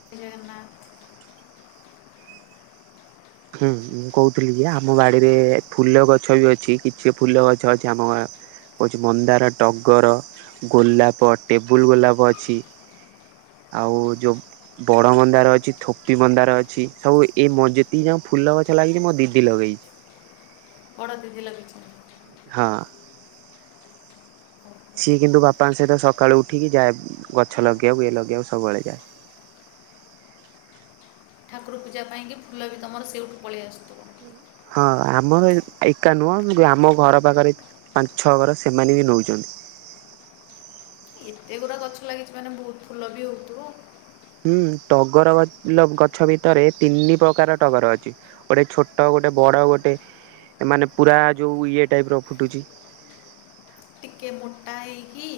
ଜଗନ୍ନାଥ ହୁଁ ମୁଁ କହୁଥିଲି କି ଆମ ବାଡିରେ ଫୁଲ ଗଛ ବି ଅଛି କିଛି ଫୁଲ ଗଛ ଅଛି ଆମ ଗାଁ ହୋଉଚି ମନ୍ଦାର ଟଡଗର ଗୋଲାପ ଟେବୁଲୁ ଗୋଲାପ ଅଛି। ଆଉ ଯୋଉ ବଡ ମନ୍ଦାର ଅଛି ଥୋପି ମନ୍ଦାର ଅଛି ସବୁ ଏ ମଜିଦ୍ ତି ଯୋଉ ଫୁଲ ଗଛ ଲାଗିଛି ମୋ ଦିଦି ଲଗେଇଛି। ବଡ଼ ଦିଦି ଲଗେଇ ଛନ୍ତି। ହଁ। ସିଏ କିନ୍ତୁ ବାପାଙ୍କ ସହିତ ସକାଳୁ ଉଠିକି ଯାଏ ଗଛ ଲଗେଇବାକୁ ଇଏ ଲଗେଇକୁ ସବୁବେଳେ ଯାଏ। ଠାକୁର ପୂଜା ପାଇଁକି ଫୁଲ ବି ତମର ସେଉଠୁ ପଳେଇ ଆସୁଥିବ। ହଁ ଆମର ଏକା ନୁହଁ ଆମ ଘର ପାଖରେ ବି ପାଞ୍ଚ ଛଅ ଘର ସେମାନେ ବି ନେଉଛନ୍ତି। ଏତେ ଗୁଡ଼ା ଗଛ ଲାଗିଛି ମାନେ ବୋହୁତ ଫୁଲ ବି ହେଉଥିବ। ହୁଁ ଟଗର ଗ ଫୁଲ ଗଛ ଭିତରେ ତିନି ପ୍ରକାର ଟଗର ଅଛି। ଗୋଟେ ଛୋଟ ଗୋଟେ ବଡ ଗୋଟେ ମାନେ ପୁରା ଯୋଉ ଇଏ ଟାଇପ ର ଫୁଟୁଛି। ଟିକେ ମୋଟା ହେଇକି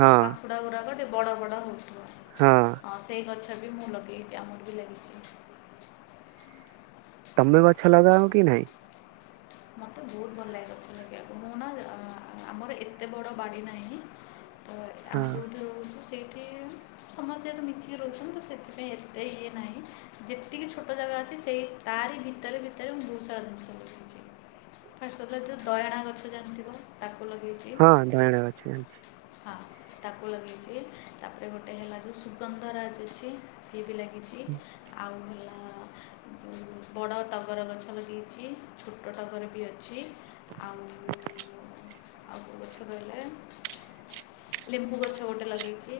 ହଁ ଡ଼ ଗୁଡ଼ାକ ଟିକେ ବଡ଼ ବଡ଼ ହୋଉଥିବ ହଁ ଆଉ ସେଇ ଗଛ ବି ମୁଁ ଲଗେଇଛି ଆମର ବି ଲାଗିଛି। ତମେ ଗଛ ଲଗାଅ କି ନାହିଁ? ମୋତେ ବୋହୁତ ଭଲ ଲାଗେ ଗଛ ଲଗେଇବାକୁ। ମୁଁ ନା ଅଁ ଆମର ଏତେ ବଡ଼ ବାଡ଼ି ନାହିଁ ତ ହଁ ଆମେ ଯୋଉଠି ରହୁଛୁ। ସେଇଠି ସମସ୍ତେ ତ ମିଶିକି ରହୁଛନ୍ତି ତ ସେଥିପାଇଁ ଏତେ ଇଏ ନାହିଁ। ଯେତିକି ଛୋଟ ଜାଗା ଅଛି ସେଇ ତାରି ଭିତରେ ଭିତରେ ମୁଁ ଦହୁ ସାରା ଜିନିଷ ଲଗାଏ। ଫାଷ୍ଟ କଥିଲା ଯୋଉ ଦୟଣା ଗଛ ଜାଣିିଥିବ ତାକୁ ଲଗେଇ ହଁ ଦୟାଣ ଗଛ ଜାଣିଛି। ହଁ ତାକୁ ଲଗେଇଛି ତାପରେ ଗୋଟେ ହେଲା ଯୋଉ ସୁଗନ୍ଧ ରାଜ ଅଛି ସିଏ ବି ଲାଗି ଛି ଆଉ ହେଲା ବଡ଼ ଟଗର ଗଛ ଲଗେଇଛି ଛୋଟ ଟଗର ବି ଅଛି। ଆଉ ଆଉ କି ଗଛ ରହିଲା ଲେମ୍ବୁ ଗଛ ଗୋଟେ ଲଗେଇଛି।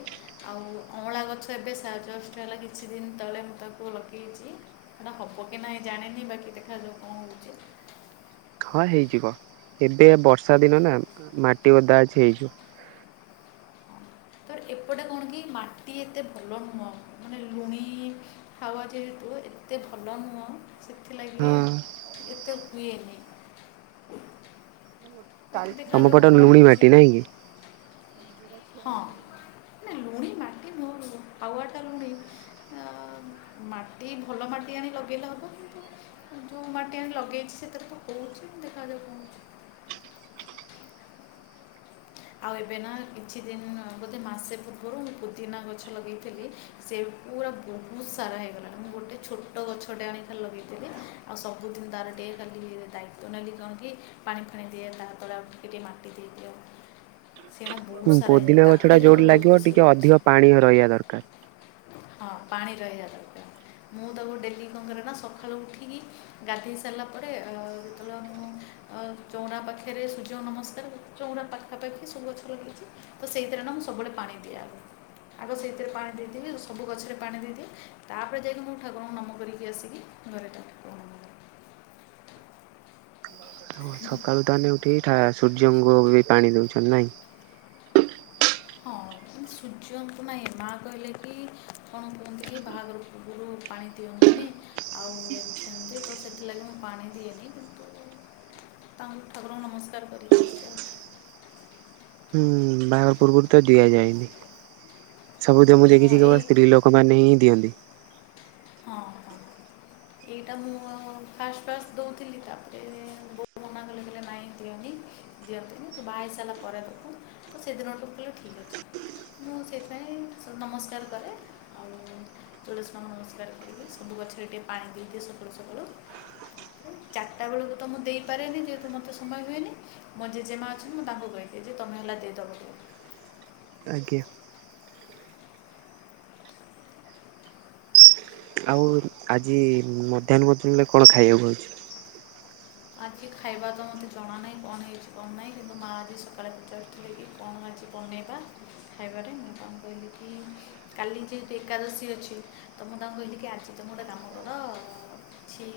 ଆଉ ଅଁଳା ଗଛ ଏବେ ସା ଜଷ୍ଟ ହେଲା କିଛି ଦିନ ତଳେ ମୁଁ ତାକୁ ଲଗେଇଚି। ହେଟା ହବ କି ନାହିଁ ଜାଣିନି ବାକି ଦେଖାଯାଉ କଁ ହୋଉଚି? ହଁ ହେଇଯିବ ଏବେ ବର୍ଷା ଦିନ ନା ମାଟି ଓଦା ଅଛି ହେଇଯିବ। ତ ଏପଟେ କଣ କି ମାଟି ଏତେ ଭଲ ନୁହଁ ମାନେ ଲୁଣି ହାୱା ଯେହେତୁ ଏତେ ଭଲ ନୁହଁ ସେଥିଲାଗିଲି ହଁ ଏତେ ହୁଏନି। ବାକି ତମ ଦେଖାଯାଉ ପଟ କ'ଣ ଲୁଣି ହେଉଛି ମାଟି ନାଇଁ କି? [inaudible] ନାଇଁ ଲୁଣି ମାଟି ନୁୁଅଁ ହାୱା ଟା ଲୁଣି ଆ ମାଟି ଭଲ ମାଟି ଆଣି ଲଗେଇଲେ ହବ। କିନ୍ତୁ ଯୋଉ ମାଟି ଆଣି ଲଗେଇଚି ସେଥିରେ ତ ହୋଉଛି ଦେଖାଯାଉ କଣ ହୋଉଛି। ଆଉ ଏବେ ନା କିଛି ଦିନ ବୋଧେ ମାସେ ପୂର୍ବରୁ ମୁଁ ପୁଦିନା ଗଛ ଲଗେଇଥିଲି ସେ ପୁରା ବୋହୁତ ସାରା ହେଇଗଲାଣି ମୁଁ ଗୋଟେ ଛୋଟ ଗଛଟେ ଆଣି ଖାଲି ଲଗେଇଥିଲି। ଆଉ ସବୁଦିନ ତାର ଟିକେ ଖାଲି ଦାୟିତ୍ୱ ନେଲି କଣ କି ପାଣି ଫାଣି ଦିଏ ତାହା ତଳେ ଆଉ ଟିକେ ଟିକେ ମାଟି ଦେଇ ଦିଏ ଆଉ। ହୁଁ ପୋଦିନା ତାକୁ ଗଛଟା ଦେଖିଲେ ମୋତେ ଯୋଉଠି ବହୁତ ଲାଗିବ ଖୁସି ଟିକେ ଲାଗୁଛି ଅଧିକ ପାଣି ରହିବା ଦରକାର। ହଁ ପାଣି ରହିବା ଦରକାର। ମୁଁ ତାକୁ ଡେଲି କଁ କରେ ନା ସଖାଳୁ ଉଠିକି ଗାଧେଇ ସାରିଲା ପରେ ଅ-ଅ ଅ ଚୋଉଁରା ପାଖରେ ସୂର୍ଯ୍ୟ ନମସ୍କାର କରେ। ଚୋଉଁରା ପାଖାପାଖି ସବୁ ଗଛ ଲଗେଇଛି ତ ସେଇଥିରେ ନା ମୁଁ ସେଇଥିରେ ନା ସବୁବେଳେ ପାଣି ଦିଏ ଆଗ। ଆଗ ସେଇଥିରେ ପାଣି ଦେଇ ଦିଏ ଡେଲି ସବୁ ଗଛରେ ପାଣି ଦେଇଦିଏ। ତା ପରେ ଯାଇକି ମୁଁ ଠାକୁରଙ୍କୁ ନମ କରିକି ଆସିକି ଘରେ କାମ କରେ ସକାଳୁ ତାହେନେ ଉଠିକି ଠା ସୂର୍ଯ୍ୟଙ୍କୁ ବି ପାଣି ଦୋଉଛନ୍ତି ନାଇଁ? ହଁ। ସୁର୍ଯ୍ୟଙ୍କୁ ନାଇ ମାଆ କହିଲେ କି କଣ କୁହନ୍ତି କି ବାହାଘର ପୂର୍ବରୁ ପାଣି ଦିଅନ୍ତିନି। ଆଉ ସେମିତି ତ ସେଥିଲାଗି ମୁଁ ପାଣି ଦିଏନି। ତାଙ୍କ ଠାକୁରଙ୍କୁ ନମସ୍କାର କରିକି ଆସିବ। ହୁଁ ବାହାଘର ପୂର୍ବୁରୁ ତ ଦିଆ ଯାଏନି। [inaudible] ସବୁଦିନ ମୁଁ ହଁ ଦେଖିଚି ଏଇ କେବଳ ସ୍ତ୍ରୀ ଲୋକ କମାନେ ହିଁ ଦିଅନ୍ତି। ହଁ। ଏଇଟା ମୁଁ-ଉ ଫାଷ୍ଟ ଫାଷ୍ଟ ଦୋଉଥିଲି ତାପରେ-ଏ ବୋଉ ମନା କଲେ। କଲେ ନାଇଁ ଦିଅନି [inaudible] ଦିଅନ୍ତିନି ତୁ ବାହା ହେଇସାରିଲା ପରେ ଦବୁ, ମୁ ସେଦିନଠୁ କିଲି ଠିକ୍ ଅଛି। ମୁଁ ସେଇଥିପାଇଁ ସୂ ନମସ୍କାର କରେ। ଆଉ ତୁ ତୁ ନମସ୍ [inaudible] ଗଛରେ ଟିକେ ପାଣି ଦେଇଦିଏ ସକାଳୁ ସକାଳୁ। ଚାର୍ଟା ବେଳୁକୁ ତ ମୁଁ ଦେଇପାରେନି ଯେହେତୁ ମତେ ସମୟ ହୁଏନି। ମୋ ଜେଜେମା ଅଛନ୍ତି ମୁଁ ତାଙ୍କୁ କହିଦିଏ ଯେ ତମେ ହେଲା ଦେଇଦବ ଟିକେ। ଆଜ୍ଞା!। ଆଉ ଆଜି ଇ - ଇ ମଧ୍ୟାହ୍ନ ଭୋଜନରେ କଣ ଖାଇବାକୁ ହଉଛି? ଆଜି ଖାଇବା ତ ମୋତେ ଜଣା ନାହିଁ କଣ ହେଇଚି କଣ ନାହିଁ କିନ୍ତୁ ମା ଆଜି ସକାଳେ ପଚାରୁଥି ଲେକି କଣ ଆଜି ବନେଇବା ଖାଇବାରେ ମୁଁ ତାଙ୍କୁ କହିଲି କି କାଲି ଯେହେତୁ ଏକାଦଶୀ ଅଛି ତ ମୁଁ ତାଙ୍କୁ କହିଲି କି ଆଜି ତମେ ଗୋଟେ କାମ କର-ଅ କିଛି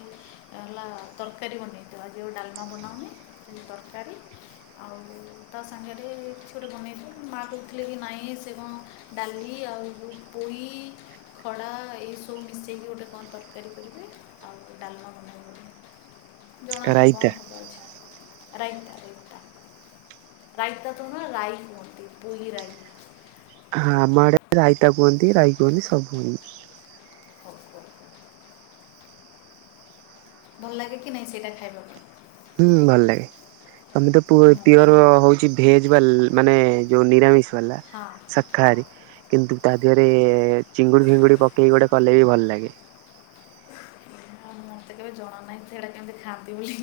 ହେଲା ତର୍କାରୀ ବନେଇଦିଅ ଆଜି ଆଉ ଡାଲ୍ମା ବନାଅନି ତର୍କାରୀ ଆଉ-ଉ ତା ସାଙ୍ଗେରେ-ଏ କିଛି ଗୋଟେ ବନେଇ ଦିଅ ମାଆ କୋଉଥିଲେ କି ନାଇଁ ସେ କଁ ଡାଲି ଆଉ ବୁ ପୁଇ-ଇ ଖଡା-ଆ ଏଇସବୁ ମିଶେଇକି ଗୋଟେ କଁ ତର୍କାରୀ କରିବେ ଆଉ ଡାଲ୍ମା ବନାଇବେ। ଜଣା ନାହିଁ ରାଇତା। କଣ ହବ ଆଜି [inaudible] ରାଇତା ରାଇତା। ରାଇତା ତ ନୁହଁ ରାଇ କୁହନ୍ତି ପୁଇ ରାଇ। ହଁ ଆମ ଆଡେ ରାଇତା କୁହନ୍ତି ରାଇ କୁହନ୍ତି ସବୁ କୁହନ୍ତି। [inaudible] ଭଲ୍ ଲାଗେ କି ନାଇଁ ସେଇଟା ଖାଇବାକୁ? ହୁଁ। ଭଲ ଲାଗେ [inaudible] ତମେ ତ ପୁ ର ପିଓର ମୋତେ ହଉଛି। ଭେଜ ବାଲ ମାନେ ଯୋଉ ନିରାମିଷ ବାଲା ହଁ [inaudible] ହଁ ଶାକାହାରୀ। କିନ୍ତୁ ତା ଦେହରେ ଚିଙ୍ଗୁଡ଼ି ଫିଙ୍ଗୁଡ଼ି ପକେଇକି ଗୋଟେ କଲେ ବି ଭଲ ଲାଗେ। ଆଉ ମତେ କେବେ ଜଣା ନାହିଁ ସେଇଟା କେମିତି ଖାଆନ୍ତି ବୋଲିି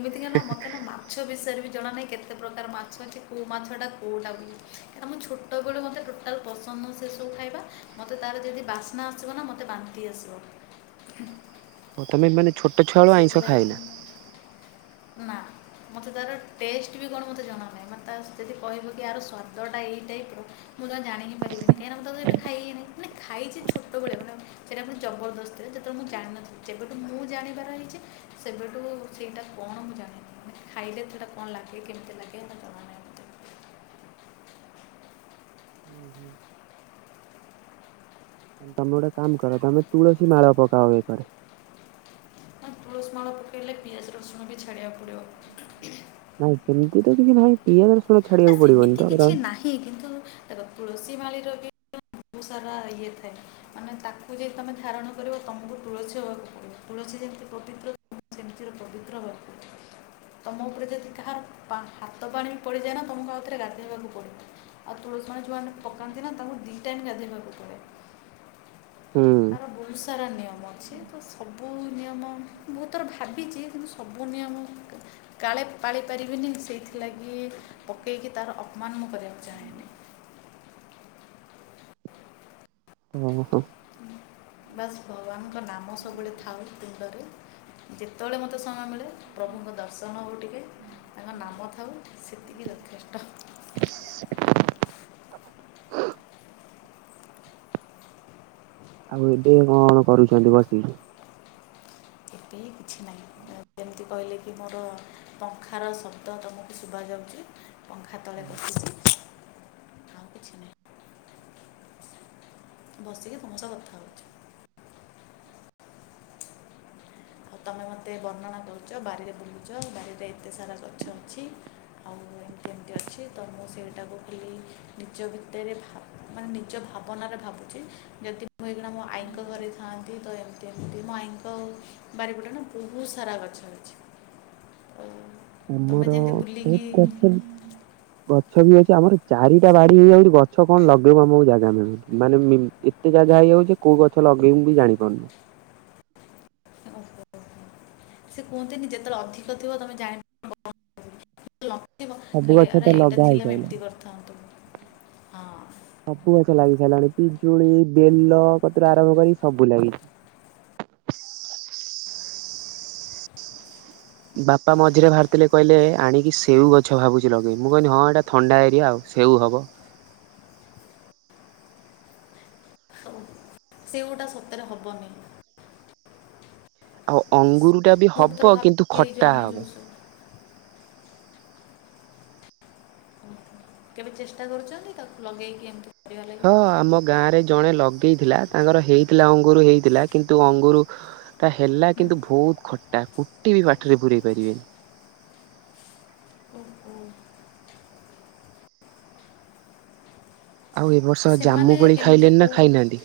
ଏମିତିକା ନା ମତେ ନା ମା ମାଛ ବିଷୟରେ ବି ଜଣା ନାହିଁ କେତେ ପ୍ରକାର ମାଛ ଅଛି କୋଉ ମାଛଟା କୋଉଟା ଵୋଲି। ଆମୋ ଛଟ ଛୋଟ ବେଳୁ ମୋତେ ଟୋଟାଲ୍ ପସନ୍ଦ ନ ସେସବୁ ଖାଇବା। ମୋତେ ତାର ଯଦି ବାସ୍ନା ଆସିବ ନା ମୋତେ ବାନ୍ତି ଆସିବ। ତମେ ମାନେ ଛୋଟ ଛୁଆବେଳୁ ଆଇଁଷ ସେଥିଲାଗି [inaudible] ଖାଏନା। ନା ମୋତେ ତାର ଟେଷ୍ଟ ବି କଣ ମୋତେ ଜଣା ନାହିଁ ମତେ ଯଦି କହିବ କି ଆର ସ୍ଵାଦଟା ଏଇ ଟାଇପର ମୁଁ ତ ଜାଣିି ପାରିବିନି କାଇଁ ନା ମୁଁ ତାକୁ ଏବେ ଖାଇ ନାହିଁ ମାନେ ଖାଇଛି ଛୋଟୋବେଳେ ମାନେ ସେଇଟା ଗୋଟେ ଜବରଦସ୍ତିରେ ଯେତେବେଳେ ମୁଁ ଜାଣିନଥିଲି ଯେବେଠୁ ମୁଁ ଜାଣିବାର ହେଇଛି ସେବେଠୁ ସେଇଟା କଣ ମୁଁ ଜାଣିନି ମାନେ ଖାଇଲେ ସେଇଟା କଣ ଲାଗେ କେମିତି ଲାଗେ ସେଇଟା ଜଣା ନାହିଁ। ମୋତେ ହୁଁ ହୁଁ। ତମେ ଗୋଟେ କାମ କର ତମେ ତୁଳସୀ ମାଳ ପକାଅ ବେକରେ। ନାଁ ତୁଳସୀ ମାଳ ପକାଇଲେ ପିଆଜ ରସୁଣ ବି ଛାଡ଼ିବାକୁ ପଡ଼ିବ। ନାଇଁ ସେମିତି ତ କିଛି ନାହିଁ ପିଆଜ ରସୁଣ ଛାଡିବାକୁ ପଡିବନି ତ। ହିଁ କିନ୍ତୁ ଦେଖ ତୁଳସୀ ମାଳିର ବି ବହୁତ୍ ସାରା ଇଏଥାଏ। ମାନେ ତାକୁ ଯଦି ତମେ ଧାରଣ କରିବ ତମକୁ ତୁଳସୀ ହବାକୁ ତୁଳସୀ ଯେମିତି ପବିତ୍ର ସେମିତିର ପବିତ୍ର ହବାକୁ ପଡିବ। ତୁମ ଉପରେ ଯଦି କାହାର ହାତ ପାଣି ବି ପଡ଼ିଯାଏ ନାଁ ତମକୁ ଆଉଥରେ ଗାଧୋଇବାକୁ ପଡ଼ିବ। ଆଉ ତୁଳସୀ ମାଳ ଯୋଉମାନେ ପକାନ୍ତି ନାଁ ତାକୁ ଦି ଟାଇମ୍ ଗାଧେଇବାକୁ ପଡେ ହୁଁ। ତାର ବହୁସ୍ ସାରା ନିୟମ ଅଛି ତ ସବୁ ନିୟମ ବହୁତ୍ ଥର ଭାବିଚି କିନ୍ତୁ ସବୁ ନିୟମ କାଳେ ପାଳି ପାରିବିନି ସେଇଥିଲାଗି ପକେଇକି ତାର ଅପମାନ ମୁଁ କରିବାକୁ ଚାହେଁନି। ଉହୁଁ। ବାସ୍ ଭଗବାନଙ୍କ ନାମ ସବୁବେଳେ ଥାଉ ତୁଣ୍ଡରେ। ଯେତେବେଳେ ମୋତେ ସମୟ ମିଳେ ପ୍ରଭୁଙ୍କ ଦର୍ଶନ ହଉ ଟିକେ। ତାଙ୍କ ନାମ ଥାଉ ସେତିକି ଯଥେଷ୍ଟ। ତୋ ଏବେ କଣ କରୁଚନ୍ତି ବସିକି? ଏବେ କିଛି ନାହିଁ ଯେମିତି କହିଲେ କି ମୋର ପଙ୍ଖାର ଶବ୍ଦ ତମକୁ ସୁବା ଯାଉଚି ପଙ୍ଖା ତଳେ ବସିଚି। ବସିକି ତମସହ କଥା ହଉଚି।। ଆଉ ତମେ ମୋତେ ବର୍ଣ୍ଣନା କରୁଚ ବାରିରେ ବୁଲୁଚ ବାରିରେ ଏତେ ସାରା ଗଛ ଅଛି। ଆଉ କେମତି ଅଛି ତ ମୁଁ ସେଇଟାକୁ ଖାଲି ନିଜ ଭିତରେ ଭାବ୍ ମାନେ ନିଜ ଭାବନାରେ ଭାବୁଚି ଯଦି ମୁଁ ଏଇନା ମୋର ଆଈଙ୍କ ଘରେ ଥାନ୍ତି ତ ଏମ ଏମତି ମୋ ଆଈଙ୍କ ବାରିପଟେ ନାଁ ବହୁତ୍ ସାରା ଗଛ ଅଛି। ତମେ ଯେମିତି ବୁଲି କଚୁଲ୍ ଗଛ ବି ଅଛି ଆମର ଚାରିଟା ବାଡି ହେଇଯାଉ ଗଛ କଣ ଲଗେଇବ ଆମକୁ ଜାଗା ମିଳୁନି। ମାନେ ମି ଏତେ ଜାଗା ହେଇଯାଉଚି କୋଉ ଗଛ ଲଗେଇବୁ ମୁଁ ବି ଜାଣିପାରୁନି। ସେ କୁହନ୍ତିନି ଯେତେବେଳେ ଅଧିକ ଥିବ ତମେ ଜାଣିବ। [unintelligible] ସବୁ ଖାଲି ଗଛ ତ ଆରେ ଏଇଟା ଲଗା ଥିଲା ହେଇସାରିଲାଣି। ଏମତି କରିଥାନ୍ତୁ ହଁ। ସବୁ ଗଛ ଲାଗି ସାରିଲାଣି ପିଜୁଳି ବେଲ କତୁରୁ ଆରମ୍ଭ କରିକି ସବୁ ଲାଗି ବାପା ମଝିରେ ବାହାରିଥିଲେ କହିଲେ ଆଣିକି ସେଉ ଗଛ ଭାବୁଚି ଲଗେଇ ମୁଁ କହିଲି ହଁ ଏଇଟା ଥଣ୍ଡା ଏରିଆ ଆଉ ସେଉ ହବ। ସେଉଟା ସତରେ ହବନି। ଆଉ ଅଙ୍ଗୁରୁ ଟା ବି ମୁଁ ତୋର ହବ କିନ୍ତୁ ଭାବିକି ଏଇ ଯେଉଁ ଖଟା ଆମେ ଯେଉଁ ହବ। ସବୁ କେବେ ଚେଷ୍ଟା କରୁଚନ୍ତି ତାକୁ ଲଗେଇକି ଏମିତି? କରିବା ଲାଗି ହଁ ଆମ ଗାଁରେ ଜଣେ ଲଗ ଲଗେଇଥିଲା ତାଙ୍କର ହେଇଥିଲା ଅଙ୍ଗୁରୁ ହେଇଥିଲା କିନ୍ତୁ ଅଙ୍ଗୁୁରୁ ତା ହେଲା କିନ୍ତୁ ବହୁତ୍ ଖ ତାକୁ କୁଟି ପାଟିରେ ବୁରେଇ ପାରିବେନି। ହୁଁ ଆଉ ଏ ବର୍ଷ ସେମାନେ ଜାମୁ କୋଳି କେମିତି ଖାଇଲେନି ନାଁ କେଉଁ ଖାଇନାହାନ୍ତି?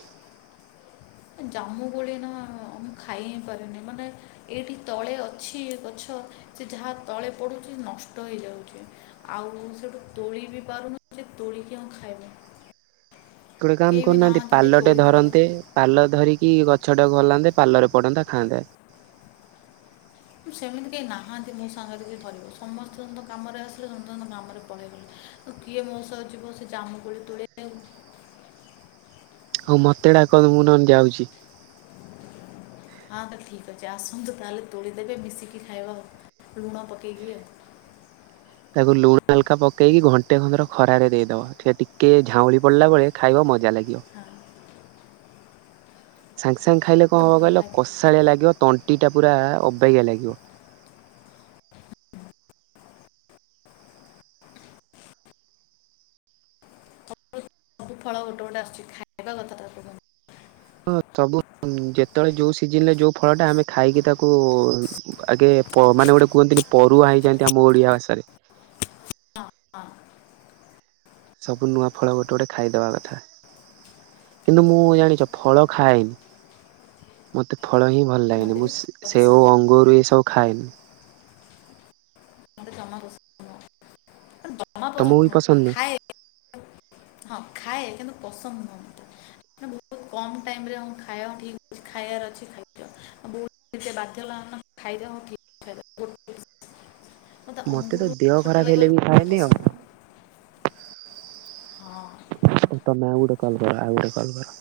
ଜାମୁ କୋଳି ନାଁ ମୁଁ ଖାଇ ହିଁ ପାରେନି ମାନେ ଏଇଠି ତଳେ ଅଛି ଗଛ ସେ ଯାହା ତଳେ ପଡୁଚି ନଷ୍ଟ ହେଇଯାଉଚି। ଆଉ ସେଠୁ ତୋଳି ବି ପାରୁନି ସେ ତୋଳିିକି ଆ ଖାଇବା। ଗୋଟେ କାମ କରୁନାହାନ୍ତି ନାହାନ୍ତି ଯେ ପାଲଟେ ତୋଳି ଦେବ ଧରନ୍ତେ। ପାଲ ଧରିକି ଗଛ ଟାକୁ ହଲାନ୍ତେ ପାଲରେ ପଡନ୍ତା ଖାଆନ୍ତେ। ସେମିତି କେହି ନାହାନ୍ତି ମୋ ସାଙ୍ଗରେ କିଏ ଧରିବ ସମସ୍ତଙ୍କ କାମରେ ଆସିଲେ ସମସ୍ତ କାମରେ ପଳେଇଗଲେ। କିଏ ମୋ ସହ ଯିବ ସେ ଜାମୁ କୋଳି ତୋଳିବାକୁ। ହଉ ମୋତେ ଡ଼ାକନ୍ତୁ ମୁଁ ନହଲେ ଯାଉଛି। ହଁ ତ ଠିକ୍ ଅଛି ଆସନ୍ତୁ ତାହେଲେ ତୋଳିଦେବେ ମିଶିକି ଖାଇବା ଆଉ ଲୁଣ ପକେଇକି ଆଉ। ତାକୁ ଲୁଣ ହାଲକା ପକେଇକି ଘଣ୍ଟେ [unintelligible] ଖରାରେନ କମ ଦେଇଦବ ସେ ଟିକେଝାଉଁଳି ପଡିଲା ବେଳେ ଖାଇବା ମଜା ଲାଗିବ। ହ। ସାଙ୍ଗେ ସାଙ୍ଗେ ଖାଇଲେ କଣ ମୋତେ ହବ ଭଲ କହିଲ ଲାଗେ କଷାଳିଆ ଲାଗିବ ତଣ୍ଟି ଟା ପୁରା ଅବାଗିଆ ଲାଗିବ। ସବୁ ଫଳ ଗୋଟେ ଗୋଟେ ଆସୁଛି ଖାଇବା କଥା ତାକୁ ହଁ ସବୁ ଯେତେବେଳେ ଯୋଉ ସିଜନରେ ଯୋଉ ଫଳଟା ଆମେ ଖାଇକି ତାକୁ। ଆଗେ ମାନେ ଗୋଟେ କୁହନ୍ତିନି ପରୁଆ ହେଇଯଆନ୍ତି ଆମ ଓଡିଆ ଭାଷାରେ। ହଁ ହଁ। ସବୁ ନୂଆ ଫଳ ଗୋଟେ ଗୋଟେ ଖାଇଦବା କଥା। କିନ୍ତୁ ମୁଁ ଜାଣିଛ ଫଳ ଖାଏନି। ମତେ ଫଳ ହିଁ ଭଲ ଲାଗେନି ମୋତେ ମୁଁ ବି ଫଳ ସେଓ ପସନ୍ଦ ଅଙ୍ଗୁରୁ ଏ ସବୁ ଖାଏନି। [unintelligible] [inaudible] ତମକୁ ବି ନୁହଁ ପସନ୍ଦ ନୁହୁଁ। ଖାଏ ହଁ ଖାଏ କିନ୍ତୁ ପସନ୍ଦ ନୁହୁଁ। [unintelligible] [inaudible] ମୋତେ ତ ଅଙ୍ଗୁର ଦେହ ଖଟା ଖରାପ ଲାଗିବ ହେଲେ ବି ମୁଁ ବୋଲି ଖାଏନି ଆଉ‌। ପସନ୍ଦ ନୁହଁ ହଁ। ତମେ ଆଉଗୋଟେ କଲ କର ଆଉଗୋଟେ କଲ କର।